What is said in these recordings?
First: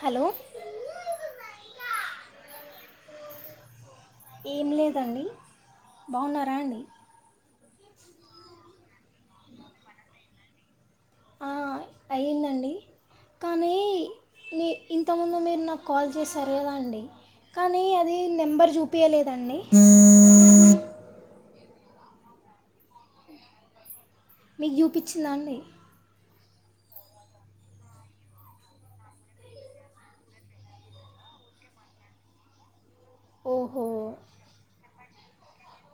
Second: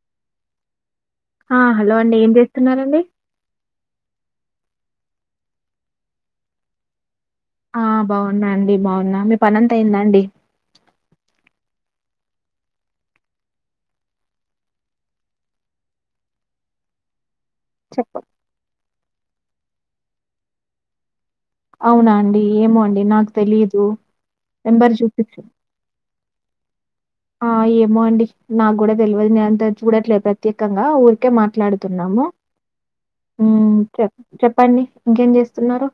Hello ఆ hello అండి ఏం చేస్తున్నారండి ఏం లేదండి బాగున్నారా అండి ఆ బాగున్నా అండి బాగున్నా మీ పనంత అఇందా అండి అయిందండీ కానీ నీ ఇంతముందు మీరు నాక్ కాల్ చేసారు కదా అండి కానీ అది చెప్పు. నెంబర్ చూపియలేదండి అవునా అండి ఏమో అండి నాకు తెలిదు మీకు చూపించిందా అండి ఆ ఏమోండి నాకు కూడా తెల్వదు నేను అంత చూడట్లేదు ప్రత్యేకంగా ఊర్కే మాట్లాడ్తున్నాము ఉహ్ ఓహో చె-చెప్పండి ఇంకేం జేస్తున్నారు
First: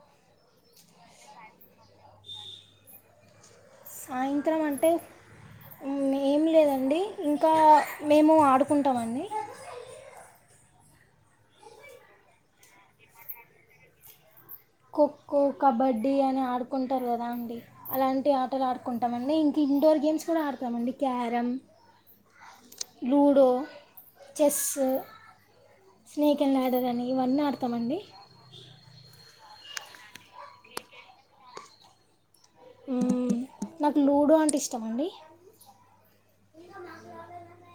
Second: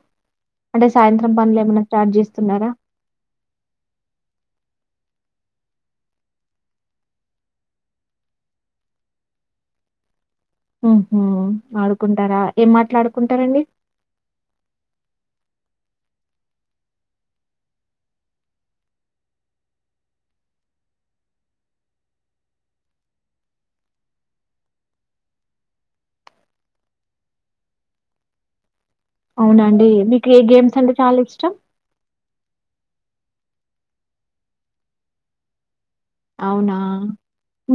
అంటే సాయంత్రం పనులన్ని ఏమన్నా స్టార్ట్ చేస్తున్నారా సాయంత్రమంటే ఏం లేదండి ఇంకా మేము ఆడుకుంటామండి ఉహూ ఆడుకుంటారా ఏం మాట్లాడుకుంటారండి ఖోఖో కబడ్డీ అని ఆడ్కుంటారు కదండి అలాంటి ఆటలు ఆడ్కుంటామండి ఇంకా ఇన్డోర్ గేమ్స్ కూడా ఆడ్తామండి carrom ludo chess snake and ladder అని ఇవన్నీ ఆడ్తామండి అవునా అండి మీకే గేమ్స్ అంటే చాలా ఇష్టం ఉహ్ నాకు లూడో అంటే ఇష్టమండి అవునా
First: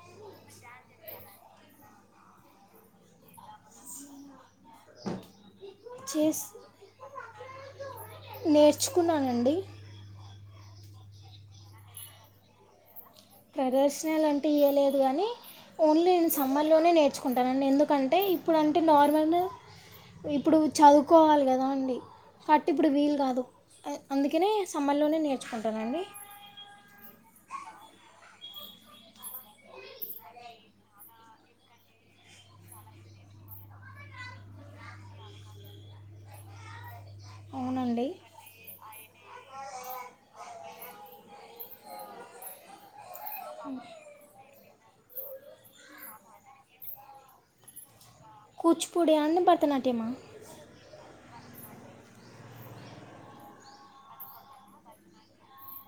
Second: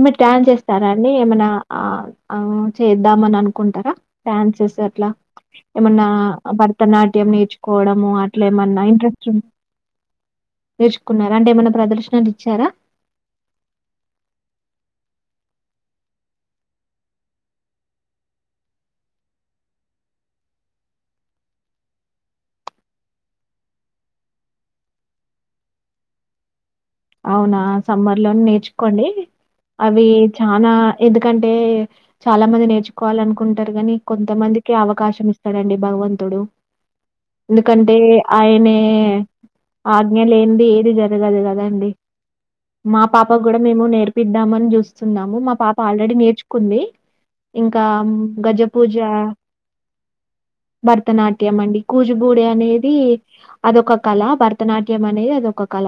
మీ డ్యాన్ చేస్ సారండి ఏమైనా ఆ-ఆ చేద్దామననుకుంటారా డ్యాన్సెస్ అట్లా ఏమన్నా చేస్ భరతనాట్యం నేర్చుకోవడము అట్లేమన్నా ఇంట్రెస్ట్ ఉ నేర్చుకున్నానండి నేర్చుకున్నా అంటే ఏమన్నా ప్రదర్శనలిచ్చారా ప్రదర్శనలంటే ఇయ్యలేదు గానీ ఓన్లీ నేను సమ్మర్లోనే నేర్చుకుంటానండి ఎందుకంటే ఇప్పుడు అంటే నార్మల్ ఇప్పుడు చదువుకోవాలి కదా అండి కాట్టి ఇప్పుడు వీలు కాదు అందుకనే సమ్మల్లోనే నేర్చుకుంటానండి ఔనా సమ్మర్లో నేర్చుకోండి అవి చానా ఎందుకంటే చాలా మంది నేర్చుకోవాలనుకుంటారు గాని కొంతమం దికే అవకాశం ఇస్తాడండి భగవంతుడు ఎందుకంటే అవునండి ఆయినే ఆజ్ఞ లేనిది ఏది జరగదు గదండి మా పాప గూడా మేము నేర్పిద్దామని చూస్ సున్నాము మా పాప ఆల్రెడీ నేర్చుకుంది ఇంకా గజపూజ కూచిపూడియా అండి భరతనాట్యమా భరతనాట్యమండి కూచిపూడి అనేది అదొక కళ భరతనాట్యం అనేది అదొక కళ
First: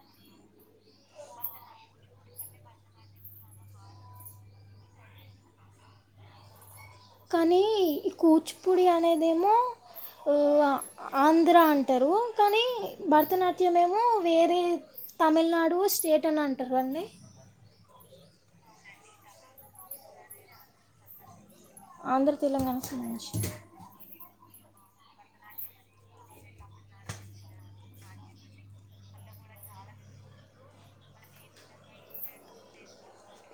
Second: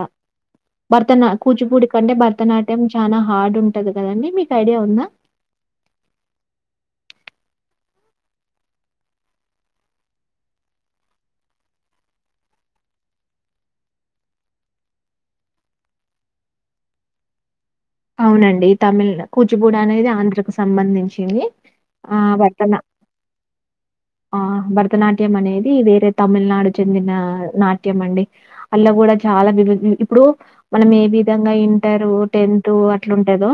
భరతనా కూచిపూడి కంటే భరతనాట్యం చాలా హార్డ్ ఉంటంది కదండి మీకు ఐడియా ఉందా కాన కూచిపూడి అనేదేమో ఓ ఆ-ఆంధ్ర అంటారు కానీ భరతనాట్యమేమో వేరే తమిళనాడు స్టేట్ అని అంటారండి ఔనండి తమిళ కూచిపూడనేది ఆంధ్రకు సంబంధించింది ఆ ఆంధ్ర భరతనా తెలంగాణ సంబంధించి ఆ! భరతనాట్యం అనేది వేరే తమిళనాడు చెందిన నాట్యమండి అలా కూడా చాలా ఇప్పుడు మనం ఏ విధంగా ఇంటరు టెన్ టు అట్లుంటదొ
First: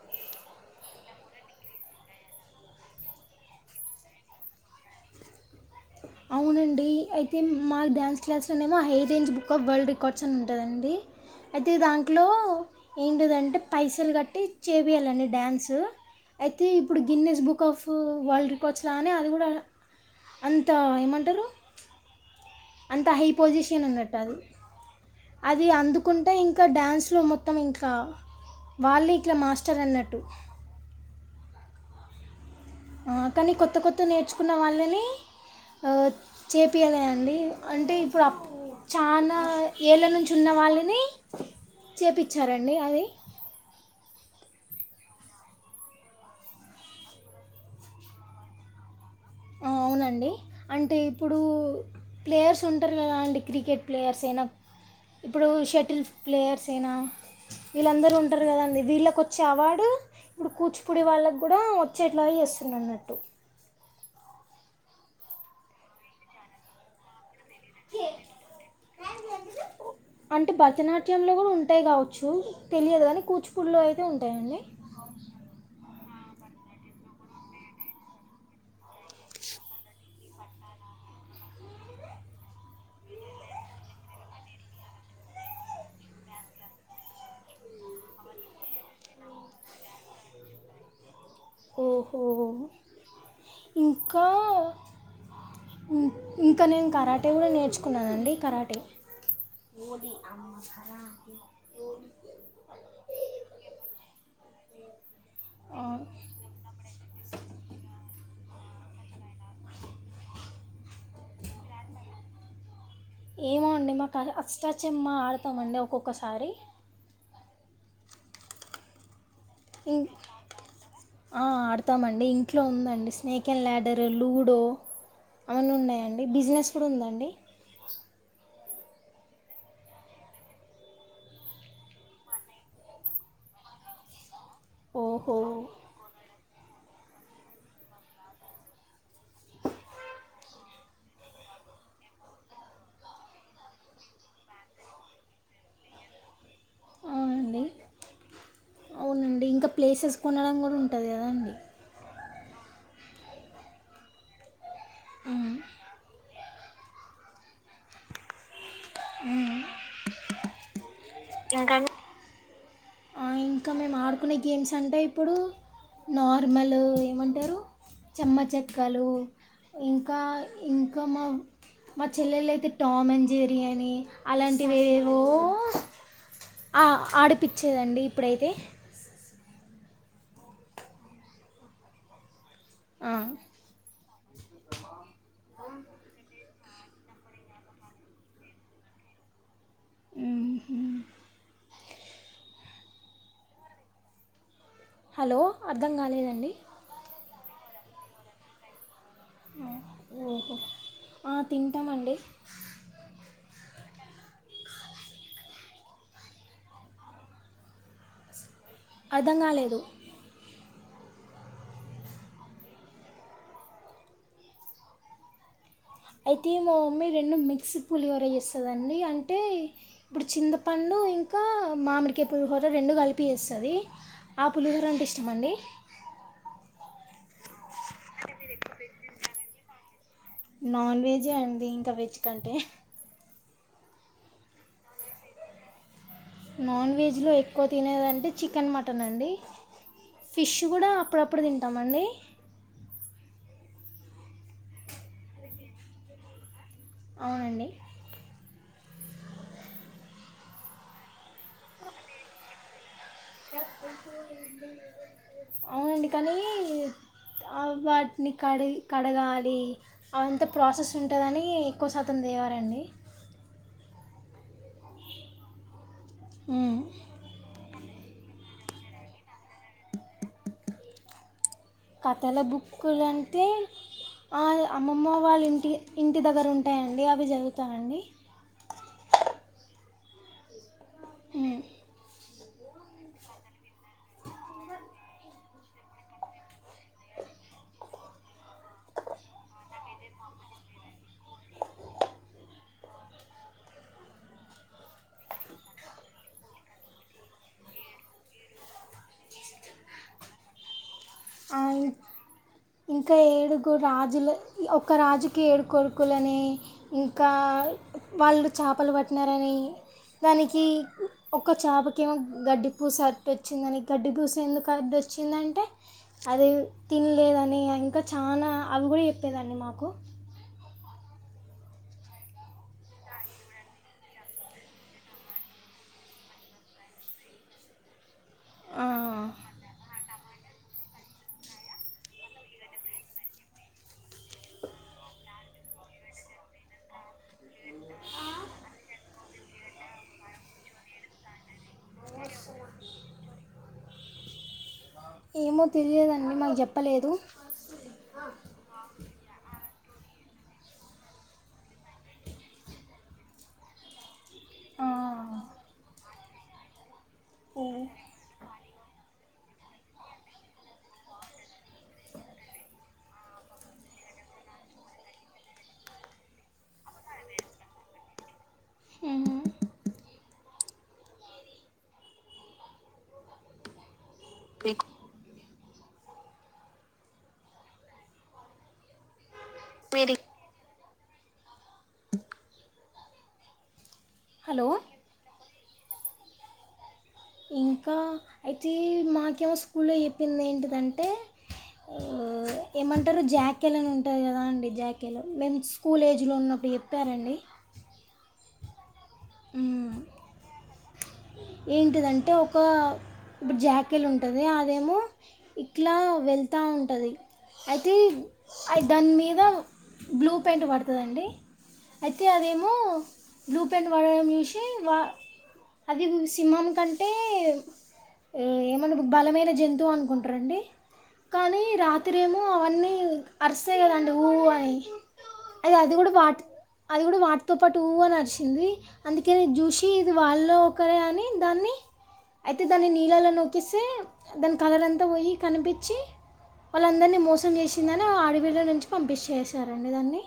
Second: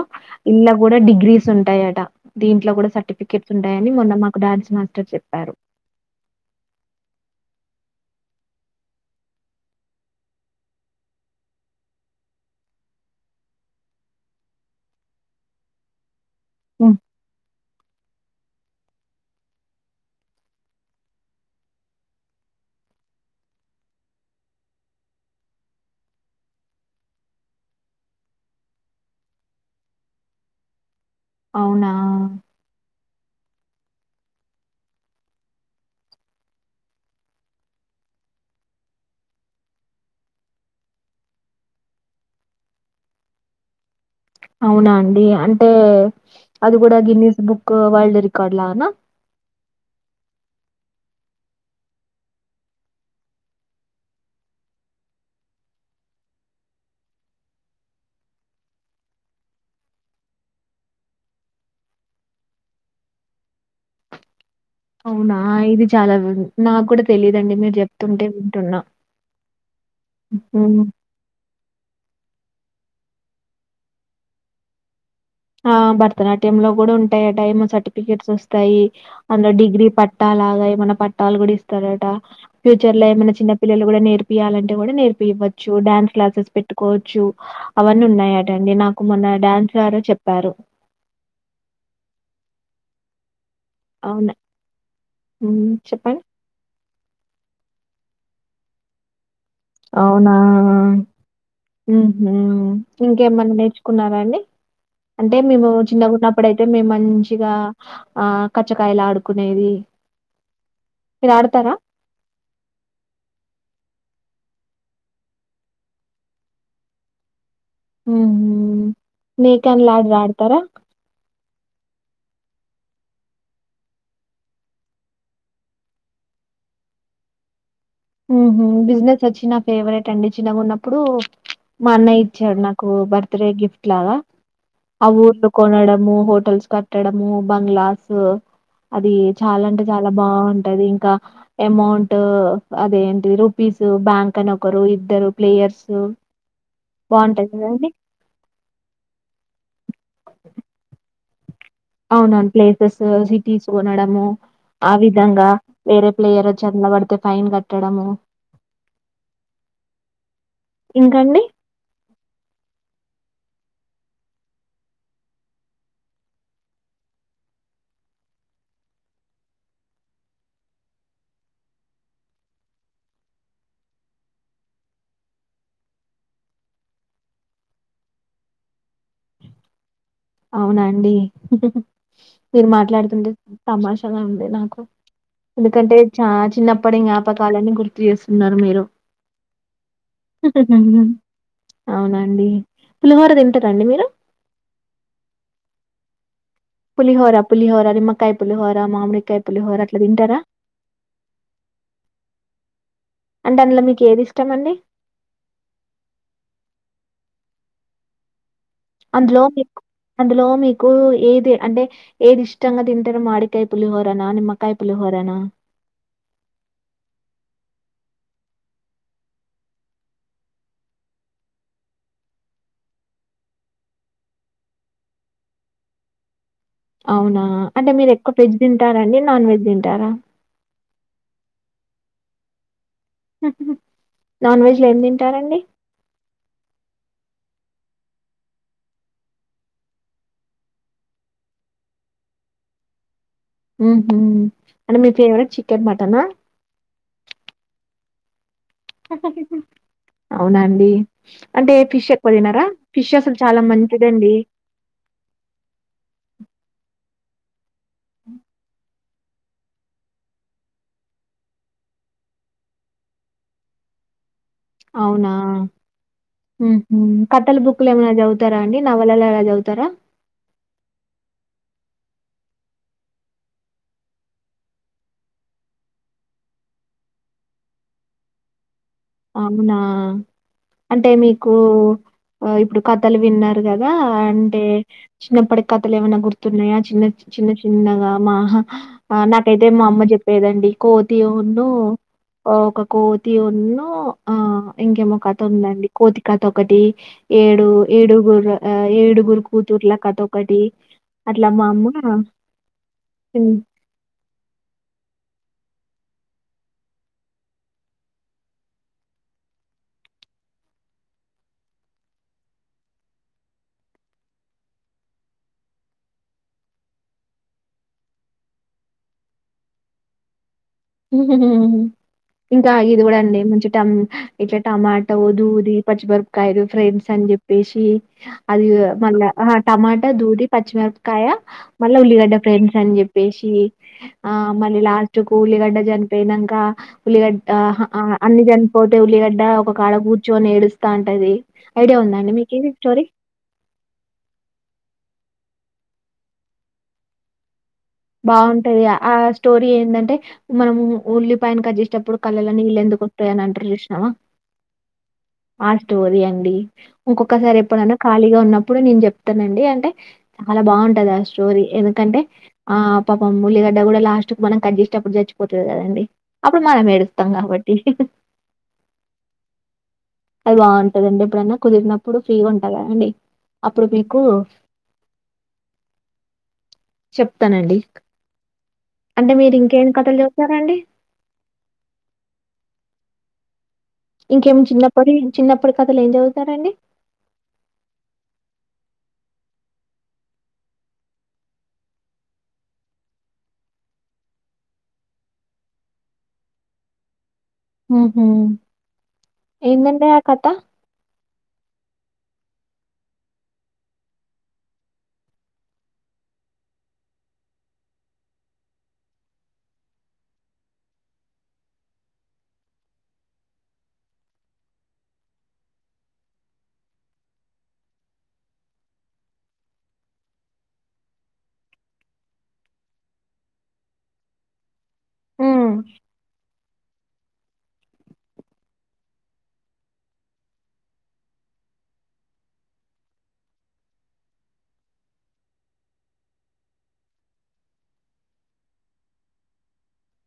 ఇళ్ల కూడా డిగ్రీస్ ఉంటాయట దీంట్ల కూడా సర్టిఫికెట్స్ ఉంటాయని మాకు డాన్స్ మాస్టర్ చెప్పారు ఔనండి అయితే మా డ్యాన్స్ క్లాస్లోనేమో high range book of world records అని ఉంటదండి అయితే దాంట్లో ఏంటిదంటే పైసలు కట్టి చేపియాలండి డ్యాన్సు అయితే హ్మ్. ఇప్పుడు Guinness book of world records లానే అది కూడా అం అంత ఏమంటారు అంత హై పొజిషన్ ఉన్నట్ట అది అది అందుకుంటే ఇంకా డ్యాన్స్లో మొత్తం ఇంకా వాళ్ళిట్లా మాస్టర్ అన్నట్టు ఔనా ఆ కానీ కొత్త కొత్త నేర్చుకున్న వాళ్ళని చేపియలా అండి. అంటే ఇప్పుడు చాన ఏళ్ళ నుంచి ఉన్న వాళ్ళని చేపిచ్చారండి అది అవునా అండి అంటే అది గుడా గిన్నిస్ బుక్ వరల్డ్ రికార్డ్లానా ఆ అవునండి అంటే ఇప్పుడు ప్లేయర్స్ ఉంటరు గదా. అండి క్రికెట్ ప్లేయర్స్ అయినా ఇప్పుడు షటిల్ ప్లేయర్స్ ఐనా వీళ్ళందరూ ఉంటారు కదండి. వీళ్ళకొచ్చే అవార్డు ఇప్పుడు కూచిపూడి వాళ్ళకు కూడా వచ్చేట్లా చేస్తున్నాడు అన్నట్టు అవునా ఇది చాలా నాకు కూడా తెలిదండి. మీరు చెప్తుంటే వింటున్నా. అంటే హ్మ్. భరతనాట్యంలో కూడా ఉంటాయి కావచ్చు. తెలియదు కానీ కూచిపూడిలో అయితే ఉంటాయండి. ఆ భరతనాట్యంలో కూడా ఉంటాయిట. ఏమో సర్టిఫికెట్స్ వస్తాయి. అందులో డిగ్రీ పట్టా లాగా ఏమన్నా పట్టాలు కూడా ఇస్తారట. ఫ్యూచర్ లో ఏమన్నా చిన్న పిల్లలు గుడా నేర్పియాలంటే కూడా నేర్పి వచ్చు డాన్స్ క్లాసెస్ పెట్టుకోవచ్చు. అవన్నీ ఉన్నాయాటండి. నాకు మొన్న డాన్స్ ద్వారా చె టారు ఓహో ఇంకా అవును. హ్మ్. చెప్పండి. ఇంక నేను కరాటే గుడా నేర్చుకున్నానండి కరాటే ఉమ్ హు ఇంకేమన్నా నేర్చుకున్నారా అండి. అంటే మేము ఆ, చిన్నగున్నప్పుడయితే మేము మంచిగా ఆ కచ్చకాయలు ఆడుకునేది మీరు ఆడతారా ఏమో అండి మాకు అష్టాచమ్మ ఆడతామండి ఒక్కొక్కసారి ఉమ్ వీకెండ్ ఇం- లాగా ఆడతారా ఆ, ఆడతామండి ఇంట్లో ఉందండి స్నేక్ అండ్ ల్యాడర్ లూడో అవన్ని ఉన్నాయండి. బిజినెస్ కూడా ఉంద అండి. ఉహు బిజినెస్ వచ్చి నా ఫేవరెట్ అండి చిన్నగ ఉన్నప్పుడు మా అన్నయ్య ఇచ్చాడు నాకు బర్త్డే గిఫ్ట్ లాగా ఆ ఓహో ఊర్లో కొనడము హోటల్స్ కట్టడము బంగ్లాస్ అది చాలా అంటే చాలా బాగుంటది ఇంకా అమౌంట్ అదేంటి రూపీస్ బ్యాంక్ అని ఒకరు ఇద్దరు ప్లేయర్స్ బావుంటది అవునండి కదండీ. అవునండి ఇంకా ప్లేసెస్ కొనడం కూడా ఉంటది కదా అం ప్లేసెస్ సిటీస్ కొనడం ఆ విధంగా వేరే ప్లేయర్ చెందబడితే ఫైన్ కట్టడము ఇంకండి ఇంకా అన్ ఆ ఇంకా మేము ఆడుకునే గేమ్స్ అంటే ఇప్పుడు నార్మల్ ఏమంటారు చెమ్మ చెక్కలు ఇంకా ఇంకా మా మా చెల్లెలు అయితే టామన్ జెర్రీ అని అలాంటివివెవో అ ఆడిపిచ్చేదండి ఇప్పుడైతే అవునా అండి మీరు ఆ. మాట్లాడుతుంటే తమాషగా ఉంది. నాకు ఎందుకంటే చా చిన్న ప్పడి జ్ఞాపకాలన్ని గుర్తు చేస్తున్నారు మీరు మ్మ్. అవునా అండి. పులిహోర తింటర అండి మీరు. హలో అర్థం కాలేదండి. పులిహోర పులిహోర నిమ్మకాయ పులిహోర మామిడి పులిహోర అట్ల తింటారా ఓహో ఆ, తింటామండి అంటే అందులో ఏదిష్టంమండి అర్థం అందులో మీక్ కాలేదు అందులో మీ కు ఏది అంటే ఏది ఇష్టంగా తింటారు. మాడికాయ పులిహోరనా నిమ్మకాయ పులిహోరనా అయితే మా మమ్మీ రెండు మిక్స్ పులిహోర చేస్తదండి. అంటే ఇప్పుడు చింతపండు ఊ ఇంకా మామ్ మిడికే పులిహోర రొండు కలిపి ఎస్తది ఆ పులిహోర అంటే ఇష్టమండి ఔనా అంటే మీరు ఎక్కువ వెజ్ తింటారండి. నాన్ వెజ్ తింటారా చికంటే ఉహుహ్ నాన్ వెజ్ లో ఏం దింటారండి నాన్ వెజు లో ఎక్కు తినేదంటే చికెన్ మటనండి ఫిష్ గుడా అప్పుడప్పుడు తింటమండి ఉమ్ అంటే మీ ఫేవ్ రెట్ చికెన్ మటన ఔనండి ఔనాండి అంటే ఫిష్ ఎక్కు దినరా ఔనండి కానీ అవ్ వాట్ నీ కడియి కడగాలి అంతా ప్రాసెస్ ఉంటుందని ఎక్కు శాతం దేవరండి ఔనా ఉమ్ కథల్ బుక్ కులు ఏమ్మాన జౌవుతారా అండి నావలలా అల జౌవుతారా కథల బుక్కులంటే అదే అమ్మమ్మ వాళ్ళ ఇంటి ఇంటి దగ్గర ఉంటాయండి అవి జాదువుతనండి ఔనా అంటే మీకు ఆ ఇప్పుడు కథలు విన్నారు కదా అంటే చిన్నప్పటి కథలేవన్నా గుర్ తున్నయ చిన్న చి చిన్న చిన్నగా మాహా నాకైతే మా అమ్మ జెప్పేదండి కోతి ఉన్ను ఆ ఒక కోతి ఊన్ను ఇంకేమో కతుందండి కోతికత ఒకటి ఏడు ఏడుగుర్ర ఆ ఏడుగురు కు ఉతుర్లా కథోకటి ఆయ్ బ్ ఇంకా ఏడుగురు రాజుల ఒక రాజ్ కి ఏడు కొరుక్ కులని ఇంకా వాళ్ళు చాపల్ బట్ నరని దానికి ఒక చాపకేమో గడ్డి పూస అ టోచ్చిందని గడ్డి పూస ఎందుకాడొచ్ ఓచ్చిందంటే అది తిన్ లేదని ఇంకా చాలా అవుకూడా ఎపిందండి మాకు ఉహుహ్ ఇంకా ఇది కూడా అండి మంచి టమ్ ఇట్లా టమాటో దూది పచ్ మిర్ పకాయిలు ఫ్రెండ్స్ అన్ జెప్పేషి అదిదు మళ్ళా ఆహా టమాటా దూది పచ్ మిరప్ కాయ మళ్ళ ఉల్లిగడ్డ ఫ్రెండ్స్ అన్ జేప్పేషి ఆ మళ్ళీ లాస్టుకు ఉల్లిగడ్ జన్ పేయినంక ఉల్లిగడ్ ఆహా ఆ అన్ని జన్ పోతే ఉల్లిగడ్ డ ఒక్కాడ గుచ్చోని ఏడుస్తాంటది ఐడియా ఉదాండి మీకి ఇది స్టోరీ ఏమో తెల్యదండి మాక్ జేప్పలేదు బాఉంటాది ఆ స్టోర్ రీ ఏందంటే మనము ఉల్లిపాయను కట్ జేస్ టప్పుడు కళ్ళలో నీళ్ళెందుకు వోతయ్ అని అంటారు జూష్ నవ ఆ ఆ స్టోరీ అండి ఉంకొకసారి ఎప్పుడనా ఖాళీగా ఉన్నప్పుడు నేన్ జెప్ తనండి అంటే చాలా బాఉంటాది ఆ స్టోరీ ఎందుకంటే ఆ పాపం ఉల్లిగడ్డ కూడా లాస్టుక్ మనం కట్ జేస్ టప్పుడు జాచ్ పోతది కదండి అప్పుడు మనం ఏడుతమ్ కాబట్టి హి హు ఉహ్ బాఉంటదండి ఎప్పుడనా కుదిర్ నప్పుడు ఫ్రీగా ఉంటా కదండి అప్పుడు పె కుఉ చెప్తనండి అంటే మీరు ఇంకేమి కథలు జేప్తారండి ఇంకేమి హలో చిన్నప్పడి చిన్నప్పటి కథలు ఏం చదువుతారండి ఇంకా అయితే మాకేమో స్కూల్లో జెప్పిందెంటిదంటె ఏమంటారు జాకెల్ అని ఉంటది కదా అండి జాకెలు మేము స్కూల్ ఏజ్లో ఉన్నప్ ఎప్ తారండి ఉహుమ్ ఎమ్మాన ఆ కథ ఏంటిదంటే ఒక ఆ ఇప్ డు జాకిల్ ఉంటది అదేమో ఇట్లా వెళ్తా ఉంటది అయిబ్ అయ్ ద్ దాన్ మీద బ్లూ పెంట్ పడతదండి అయితే అదేమో బ్లూ పెన్ పడడం చూసి వా అది ఉ సింహం కంటే ఏమన్నఇపుడు బలమైన జంతువు అనుకుంటరండి కానీ రాత్రి ఎమో అవన్నీ అరుస్తయ్ గదండి ఉ అని హ్మ్. అది అది గూడ వాటి అది గూడ వాటితో పాటు ఊ అని అరిశింది అందుకెనే ఇది జూసి ఇది వాళ్ళో ఒకరే అని దాన్ని అయితె దాన్ని నీళ్ళలో నుకేస్తే దాని కలర్ అంతా పోయి కనిపిచ్చి వాళ్ళందరినీ మోసం చేశిందని ఆ అడవిలో నుంచి పంపించెసారండి దాన్ని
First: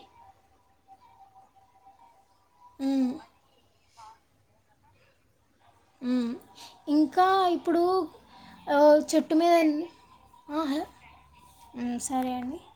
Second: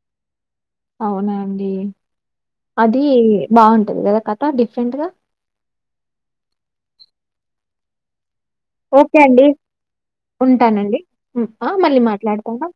అవునా అండి అదీ ఉమ్. బావుంటది గదా కథ డిఫరెంట్గా ఇంకా ఇప్పుడు ఆ ఓకే చెట్టు అండి. మీద ఎన్ ఉంటానండి ఉ అ మళ్ళి సరే అండి. మాట్లాడతాను